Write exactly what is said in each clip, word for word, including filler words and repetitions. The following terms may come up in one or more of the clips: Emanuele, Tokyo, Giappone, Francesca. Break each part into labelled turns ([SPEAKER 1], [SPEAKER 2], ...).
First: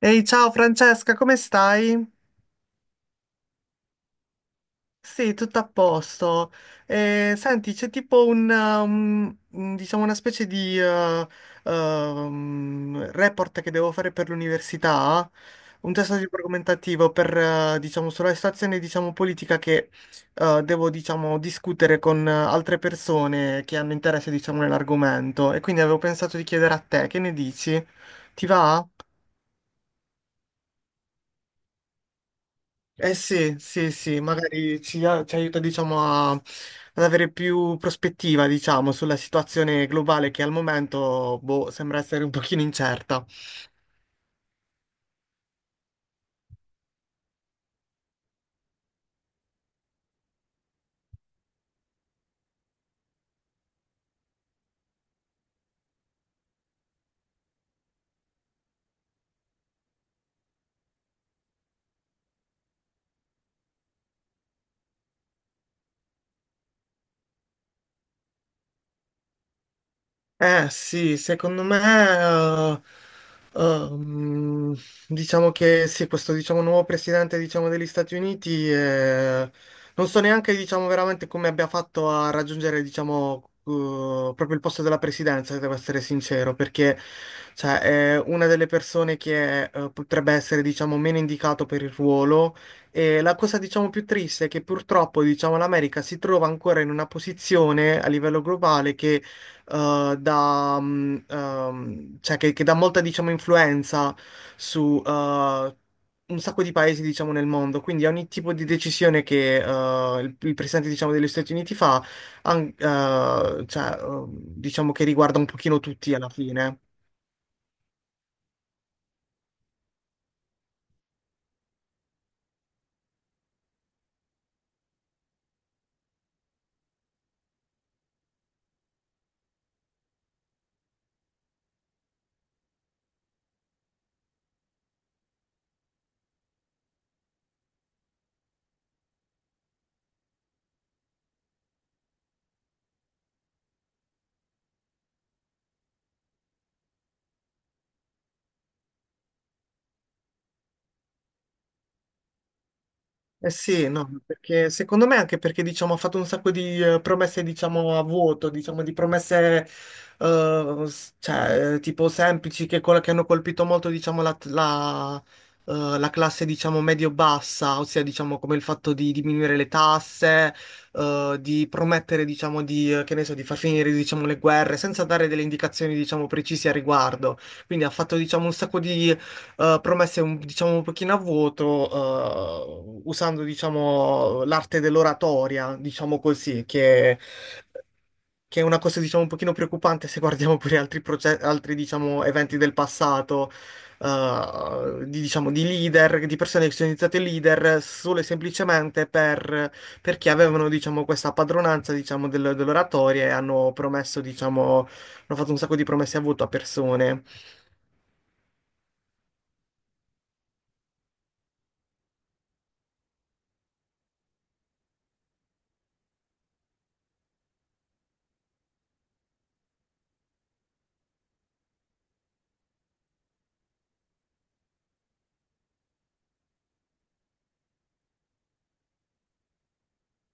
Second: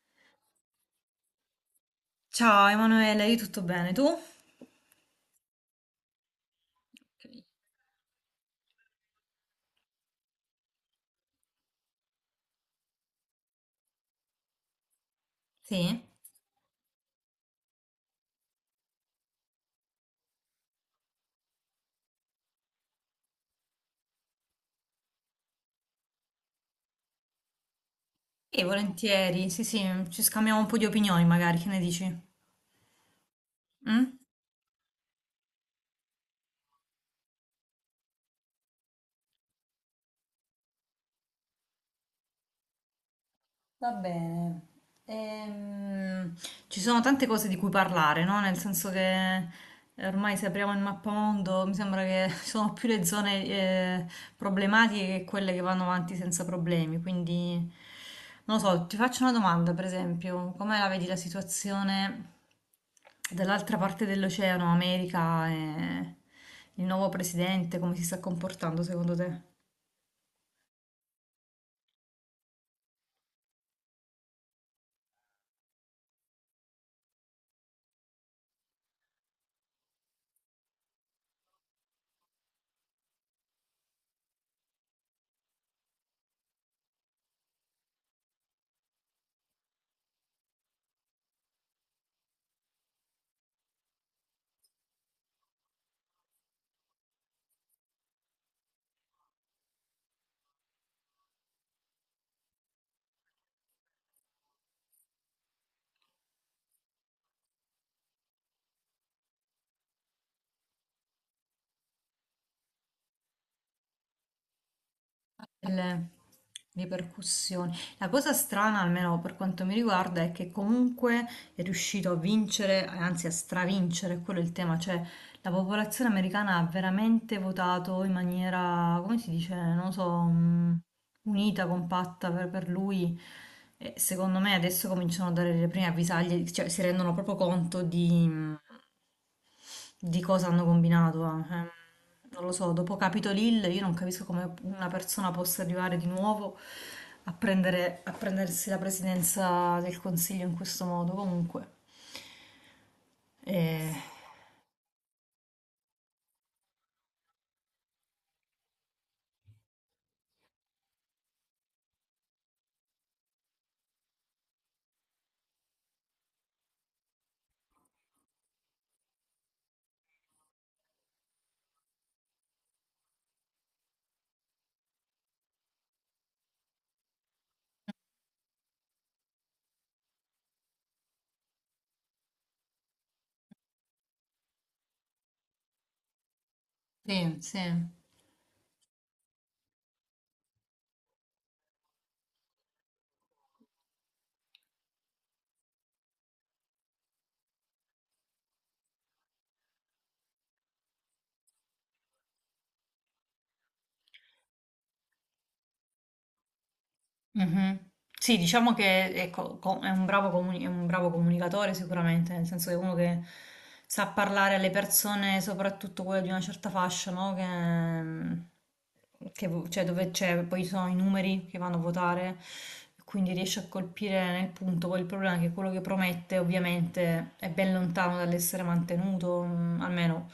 [SPEAKER 1] Ehi, ciao Francesca, come stai?
[SPEAKER 2] Ciao Emanuele, io tutto bene, tu?
[SPEAKER 1] Sì, tutto a posto. Eh, senti, c'è tipo un, um, un- diciamo una specie di eh, um, report che devo fare per l'università, un
[SPEAKER 2] Sì?
[SPEAKER 1] testo di argomentativo per, eh, diciamo, sulla situazione, diciamo, politica che eh, devo, diciamo, discutere con eh, altre persone che hanno interesse, diciamo, nell'argomento. E quindi avevo pensato di chiedere a te, che ne dici? Ti
[SPEAKER 2] Sì,
[SPEAKER 1] va?
[SPEAKER 2] volentieri, sì sì, ci scambiamo un po' di opinioni magari, che ne dici?
[SPEAKER 1] Eh sì, sì,
[SPEAKER 2] Mm?
[SPEAKER 1] sì, magari ci, a- ci aiuta, diciamo, a- ad avere più prospettiva, diciamo, sulla situazione globale che al momento, boh, sembra essere un pochino incerta.
[SPEAKER 2] Va bene. Ehm, Ci sono tante cose di cui parlare, no? Nel senso che eh, ormai se apriamo il mappamondo mi sembra che ci sono più le zone eh, problematiche che quelle che vanno avanti senza problemi. Quindi, non lo so, ti faccio una domanda, per esempio, come la vedi la situazione dall'altra parte dell'oceano, America e il nuovo presidente, come si sta comportando secondo te?
[SPEAKER 1] Eh sì, secondo me, eh, ehm, diciamo che sì, questo diciamo, nuovo presidente diciamo, degli Stati Uniti, eh, non so neanche diciamo, veramente come abbia fatto a raggiungere diciamo, eh, proprio il posto della presidenza, se devo essere sincero, perché cioè, è una delle persone che eh, potrebbe essere diciamo, meno indicato per il ruolo. E la cosa, diciamo, più triste è che purtroppo, diciamo, l'America si trova ancora in una posizione a livello globale che eh, da, mm, ehm, cioè che, che dà molta, diciamo, influenza su eh, un sacco di paesi, diciamo, nel mondo. Quindi ogni tipo di decisione che eh, il, il presidente, diciamo, degli Stati Uniti fa, an- eh, cioè, eh, diciamo che riguarda un pochino
[SPEAKER 2] Le
[SPEAKER 1] tutti alla fine.
[SPEAKER 2] ripercussioni. La cosa strana, almeno per quanto mi riguarda, è che comunque è riuscito a vincere, anzi a stravincere, quello è il tema, cioè la popolazione americana ha veramente votato in maniera, come si dice, non lo so, mm, unita, compatta per, per lui. E secondo me adesso cominciano a dare le prime avvisaglie, cioè si rendono proprio conto di, mm, di cosa hanno combinato? Eh, Ehm, non lo so, dopo Capitol Hill io non capisco come una persona possa arrivare di nuovo a prendere- a prendersi la presidenza del Consiglio in questo modo. Comunque,
[SPEAKER 1] Eh sì,
[SPEAKER 2] eh,
[SPEAKER 1] no, perché secondo me anche perché diciamo, ha fatto un sacco di eh, promesse diciamo, a vuoto, diciamo, di promesse eh, s- cioè, eh, tipo semplici che, col- che hanno colpito molto diciamo, la, la- eh, la classe diciamo, medio-bassa, ossia diciamo, come il fatto di diminuire le tasse, eh, di promettere diciamo, di, eh, che ne so, di far finire diciamo, le guerre senza dare delle indicazioni diciamo, precise a riguardo. Quindi ha fatto diciamo, un sacco di eh, promesse un, diciamo un pochino a vuoto, eh, usando diciamo l'arte dell'oratoria, diciamo così, che,
[SPEAKER 2] sì, sì.
[SPEAKER 1] che è una cosa diciamo un pochino preoccupante se guardiamo pure altri, proce- altri diciamo eventi del passato. eh, di, diciamo, di leader, di persone che sono diventate leader solo e semplicemente per, perché avevano, diciamo, questa padronanza, diciamo, del- dell'oratoria e hanno promesso, diciamo, hanno fatto un sacco di promesse a voto a persone.
[SPEAKER 2] Mhm. Sì, diciamo che ecco, co- è un bravo comuni- è un bravo comunicatore sicuramente, nel senso che è uno che sa parlare alle persone, soprattutto quelle di una certa fascia, no? Che, mm, che vo- cioè, dove c'è, poi ci sono i numeri che vanno a votare, quindi riesce a colpire nel punto. Poi il problema è che quello che promette ovviamente è ben lontano dall'essere mantenuto, mm, almeno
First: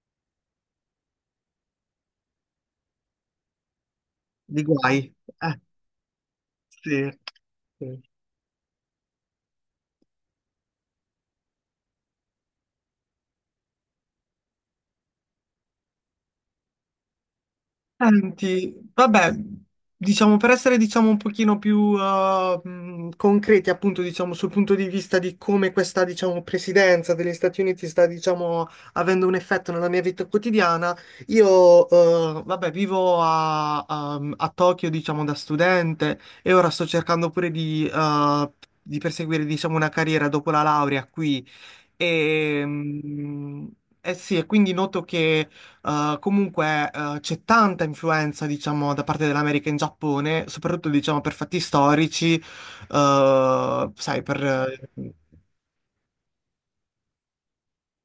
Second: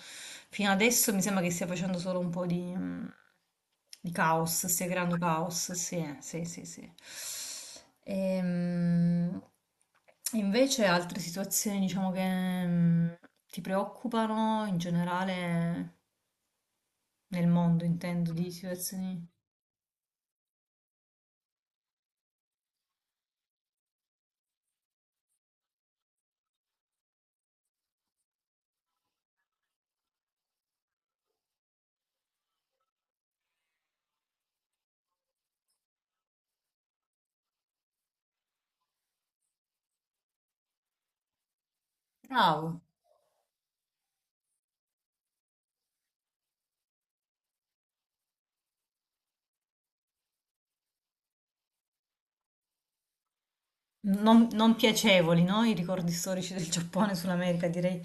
[SPEAKER 2] fino adesso mi sembra che stia facendo solo un po' di... mm, il
[SPEAKER 1] Di
[SPEAKER 2] caos, stia
[SPEAKER 1] guai.
[SPEAKER 2] creando
[SPEAKER 1] Eh.
[SPEAKER 2] caos, sì, eh, sì, sì, sì.
[SPEAKER 1] Sì. Sì.
[SPEAKER 2] Ehm, Invece altre situazioni, diciamo, che mm, ti preoccupano in generale nel mondo, intendo, di
[SPEAKER 1] Senti,
[SPEAKER 2] situazioni.
[SPEAKER 1] vabbè, diciamo per essere diciamo un pochino più uh, mh, concreti appunto diciamo sul punto di vista di come questa diciamo presidenza degli Stati Uniti sta diciamo avendo un effetto nella mia vita quotidiana, io uh, vabbè vivo a, a- mm, a Tokyo diciamo da studente e ora sto cercando pure di, uh, di perseguire diciamo una carriera dopo la laurea qui e,
[SPEAKER 2] Bravo.
[SPEAKER 1] mm, eh sì, e quindi noto che eh, comunque, eh, c'è tanta influenza, diciamo, da parte dell'America in Giappone, soprattutto, diciamo, per fatti storici, eh, sai,
[SPEAKER 2] non, non
[SPEAKER 1] per,
[SPEAKER 2] piacevoli, no? I ricordi storici del Giappone sull'America, direi.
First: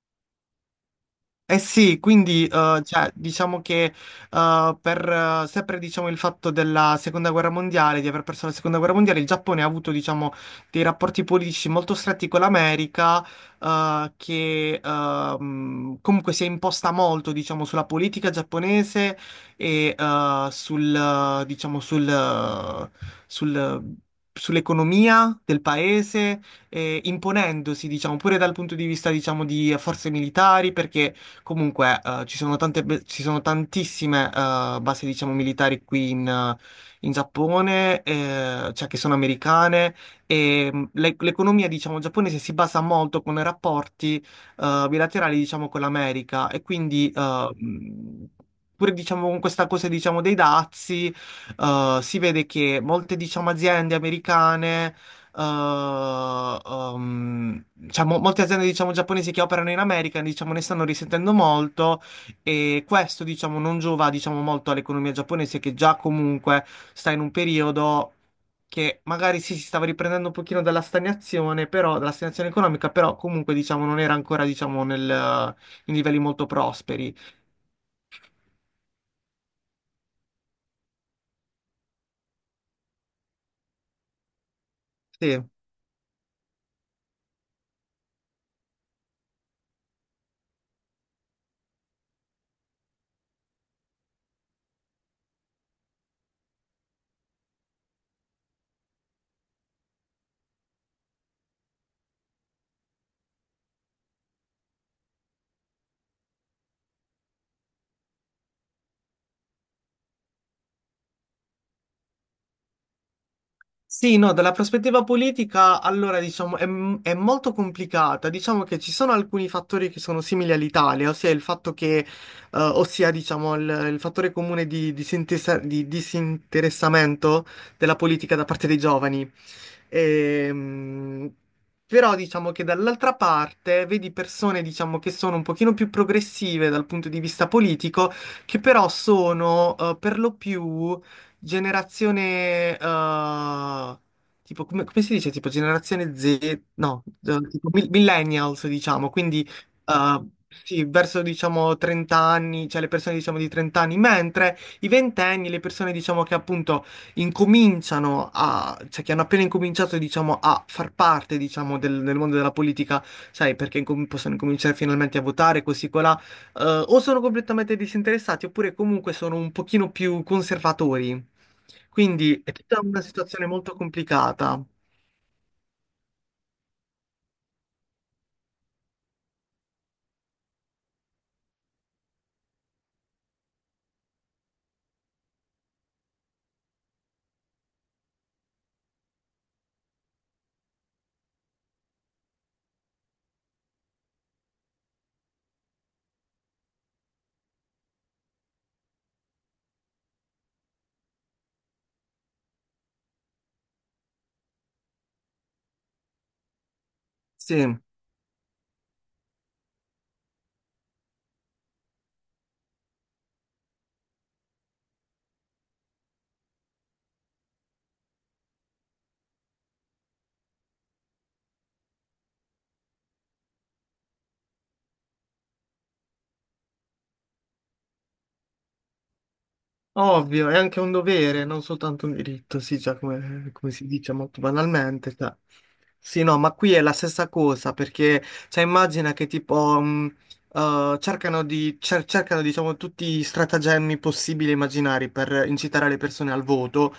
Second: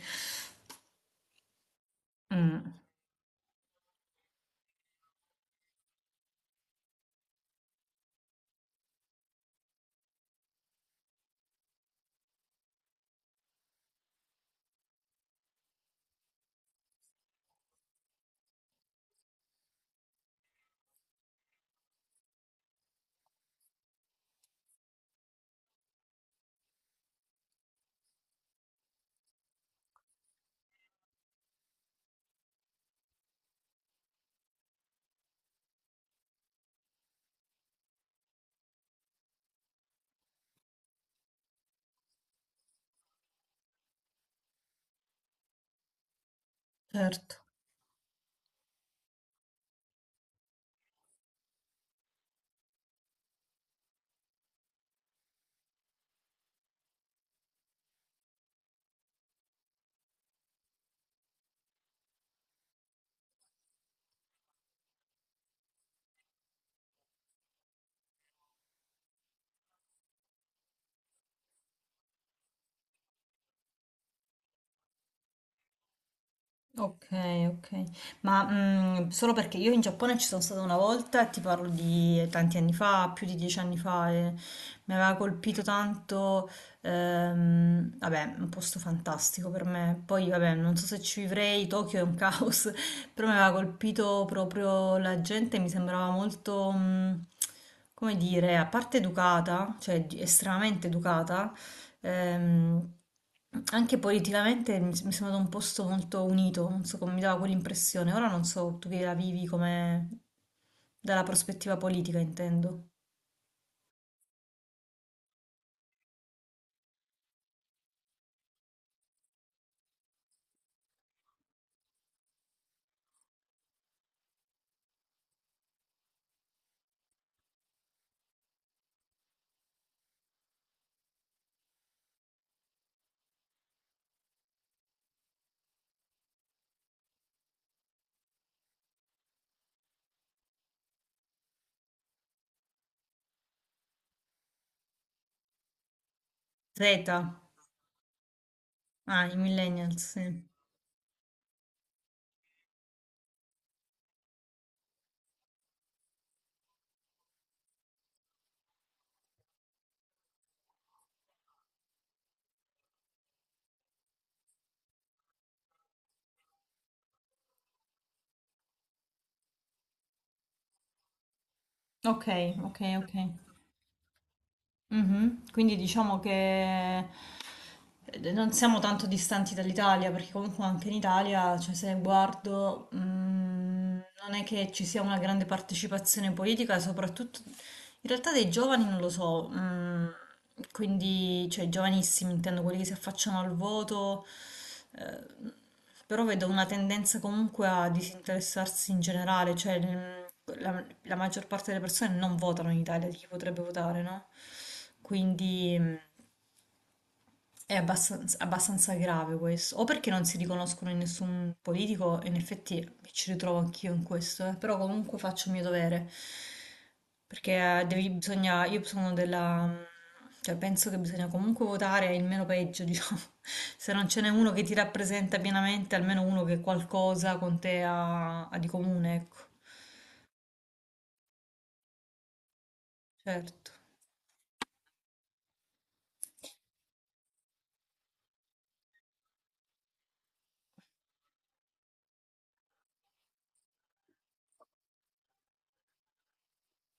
[SPEAKER 1] eh sì, quindi
[SPEAKER 2] Mm,
[SPEAKER 1] eh, cioè, diciamo che eh, per eh, sempre diciamo, il fatto della seconda guerra mondiale, di aver perso la seconda guerra mondiale, il Giappone ha avuto diciamo, dei rapporti politici molto stretti con l'America, eh, che ehm, comunque si è imposta molto diciamo, sulla politica giapponese e eh, sul, eh, diciamo, sul, eh, sul- eh, sull'economia del paese eh, imponendosi, diciamo, pure dal punto di vista, diciamo, di forze militari, perché comunque, eh, ci sono tante be- ci sono tantissime eh, basi, diciamo, militari qui in, eh, in Giappone, eh, cioè che sono americane, e mh, l'e- l'economia, diciamo, giapponese si basa molto con i rapporti eh, bilaterali, diciamo, con l'America, e quindi,
[SPEAKER 2] certo.
[SPEAKER 1] eh, mh, pure, diciamo, con questa cosa, diciamo, dei dazi, eh, si vede che molte, diciamo, aziende americane eh, ehm, diciamo, molte aziende diciamo, giapponesi che operano in America diciamo, ne stanno risentendo molto e questo diciamo, non giova diciamo, molto all'economia giapponese che già comunque sta in un periodo che magari sì, si stava riprendendo un pochino dalla stagnazione, però, dalla stagnazione economica, però comunque diciamo, non era ancora diciamo, nel- in livelli molto prosperi.
[SPEAKER 2] Okay, okay. Ma, mhmm, solo perché io in Giappone ci sono stata una volta e ti parlo di tanti anni fa, più di dieci anni fa e mi aveva
[SPEAKER 1] Sì.
[SPEAKER 2] colpito tanto, ehm, vabbè, un posto fantastico per me. Poi vabbè, non so se ci vivrei, Tokyo è un caos, però mi aveva colpito proprio la gente, mi sembrava molto, mhmm, come dire, a parte educata, cioè di- estremamente educata. Ehm, Anche politicamente mi, mi sembra un posto molto unito, non so come mi dava quell'impressione. Ora non so tu che la vivi come dalla prospettiva politica, intendo.
[SPEAKER 1] Sì, no, dalla prospettiva politica, allora diciamo è, è molto complicata. Diciamo che ci sono alcuni fattori che sono simili all'Italia, ossia il fatto che, eh, ossia diciamo il, il fattore comune di, di sintesa- di disinteressamento della politica da parte dei giovani. Ehm, però diciamo che dall'altra parte vedi persone, diciamo, che sono un pochino più progressive dal punto di vista politico, che però sono eh, per lo più generazione... eh, tipo, come, come si dice? Tipo generazione Z, no,
[SPEAKER 2] Z, ah,
[SPEAKER 1] eh, tipo mi- millennials, diciamo,
[SPEAKER 2] i
[SPEAKER 1] quindi
[SPEAKER 2] millennials, sì.
[SPEAKER 1] eh, sì, verso diciamo trenta anni, cioè le persone diciamo di trenta anni, mentre i ventenni, le persone diciamo che appunto incominciano a, cioè che hanno appena incominciato, diciamo, a far parte, diciamo, del, del mondo della politica, sai, perché incom- possono incominciare finalmente a votare, così colà, eh, o sono completamente disinteressati, oppure comunque sono un pochino più conservatori.
[SPEAKER 2] Ok,
[SPEAKER 1] Quindi è
[SPEAKER 2] ok,
[SPEAKER 1] tutta una
[SPEAKER 2] ok.
[SPEAKER 1] situazione molto complicata.
[SPEAKER 2] Mhm. Quindi diciamo che eh, non siamo tanto distanti dall'Italia, perché comunque anche in Italia, cioè se guardo, mm, non è che ci sia una grande partecipazione politica, soprattutto in realtà dei giovani non lo so, mm, quindi cioè i giovanissimi intendo quelli che si affacciano al voto, eh, però vedo una tendenza comunque a disinteressarsi in generale, cioè mm, la, la maggior parte delle persone non votano in Italia, di chi potrebbe votare, no? Quindi... mm, è
[SPEAKER 1] Sì.
[SPEAKER 2] abbastan- abbastanza, grave questo, o perché non si riconoscono in nessun politico, e in effetti mi ci ritrovo anch'io in questo, eh, Però comunque faccio il mio dovere, perché eh, devi- bisogna, io sono della, mm, cioè penso che bisogna comunque votare il meno peggio, diciamo, se non ce n'è uno che ti rappresenta pienamente, almeno uno che qualcosa con te ha, ha di comune, ecco,
[SPEAKER 1] Ovvio, è anche un dovere, non soltanto un diritto, sì, già come,
[SPEAKER 2] certo.
[SPEAKER 1] come si dice molto banalmente. Cioè. Sì, no, ma qui è la stessa cosa, perché, cioè, immagina che tipo, mh, eh, cercano di, cer- cercano, diciamo, tutti i stratagemmi possibili e immaginari per incitare le persone al voto,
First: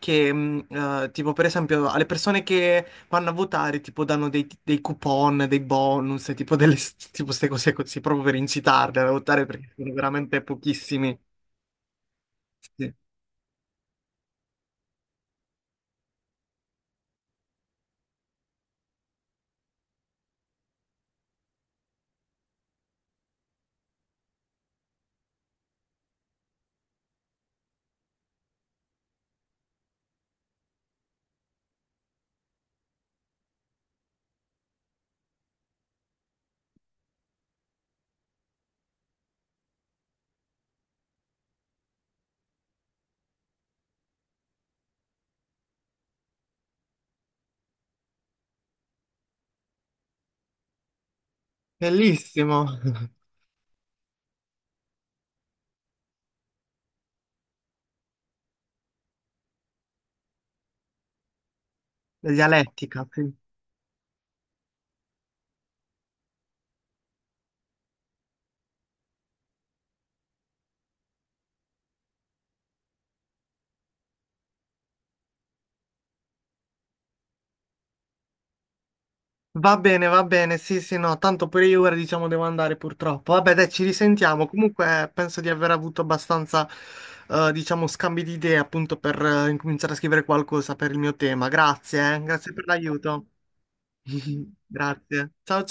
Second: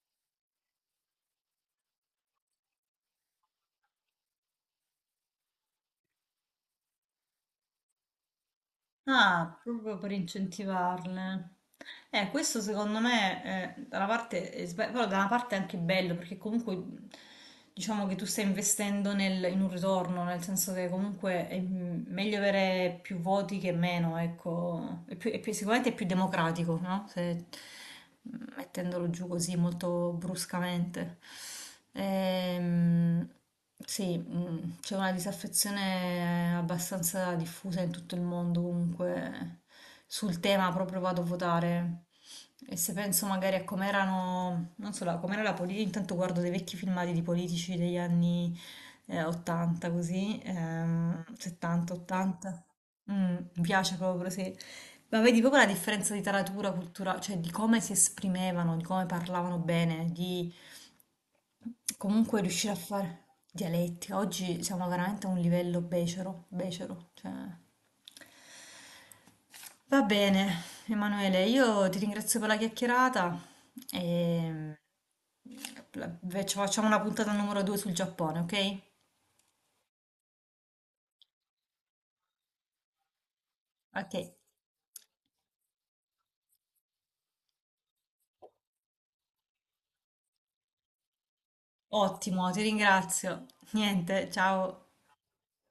[SPEAKER 1] che, mh, eh, tipo, per esempio, alle persone che vanno a votare, tipo, danno dei, dei coupon, dei bonus, e tipo, delle, tipo, queste cose così, proprio per incitarle a votare,
[SPEAKER 2] Ah,
[SPEAKER 1] perché sono
[SPEAKER 2] proprio per
[SPEAKER 1] veramente pochissimi.
[SPEAKER 2] incentivarle. Eh, questo
[SPEAKER 1] Sì.
[SPEAKER 2] secondo me, eh, da una parte è sba- però da una parte è anche bello perché comunque mh, diciamo che tu stai investendo nel- in un ritorno, nel senso che comunque è mh, meglio avere più voti che meno, ecco. È più- è più- sicuramente è più democratico, no? Se- mettendolo giù così molto bruscamente. Ehm, sì, mm, c'è una disaffezione abbastanza diffusa in tutto il mondo, comunque sul tema proprio vado a votare. E se penso magari a come erano, non so, la- com'era la politica, intanto guardo dei vecchi filmati di politici degli anni eh, ottanta, così, ehm, settanta, ottanta.
[SPEAKER 1] Bellissimo,
[SPEAKER 2] Mm, mi piace proprio, sì. Ma vedi proprio la differenza di taratura, cultura, cioè di come si esprimevano, di come parlavano bene, di
[SPEAKER 1] la
[SPEAKER 2] comunque riuscire a
[SPEAKER 1] dialettica, sì.
[SPEAKER 2] fare dialetti. Oggi siamo veramente a un livello becero, becero. Cioè. Va bene, Emanuele, io ti ringrazio per la chiacchierata e la- faccio- facciamo una puntata numero due sul Giappone, ok?
[SPEAKER 1] Va bene, va bene, sì, sì, no, tanto pure io ora diciamo devo andare purtroppo. Vabbè, dai, ci
[SPEAKER 2] Ok,
[SPEAKER 1] risentiamo. Comunque penso di aver avuto abbastanza, eh, diciamo, scambi di idee appunto per eh, incominciare a scrivere qualcosa per il mio tema. Grazie, eh,
[SPEAKER 2] ottimo,
[SPEAKER 1] grazie
[SPEAKER 2] ti
[SPEAKER 1] per l'aiuto.
[SPEAKER 2] ringrazio. Niente, ciao.
[SPEAKER 1] Grazie. Ciao.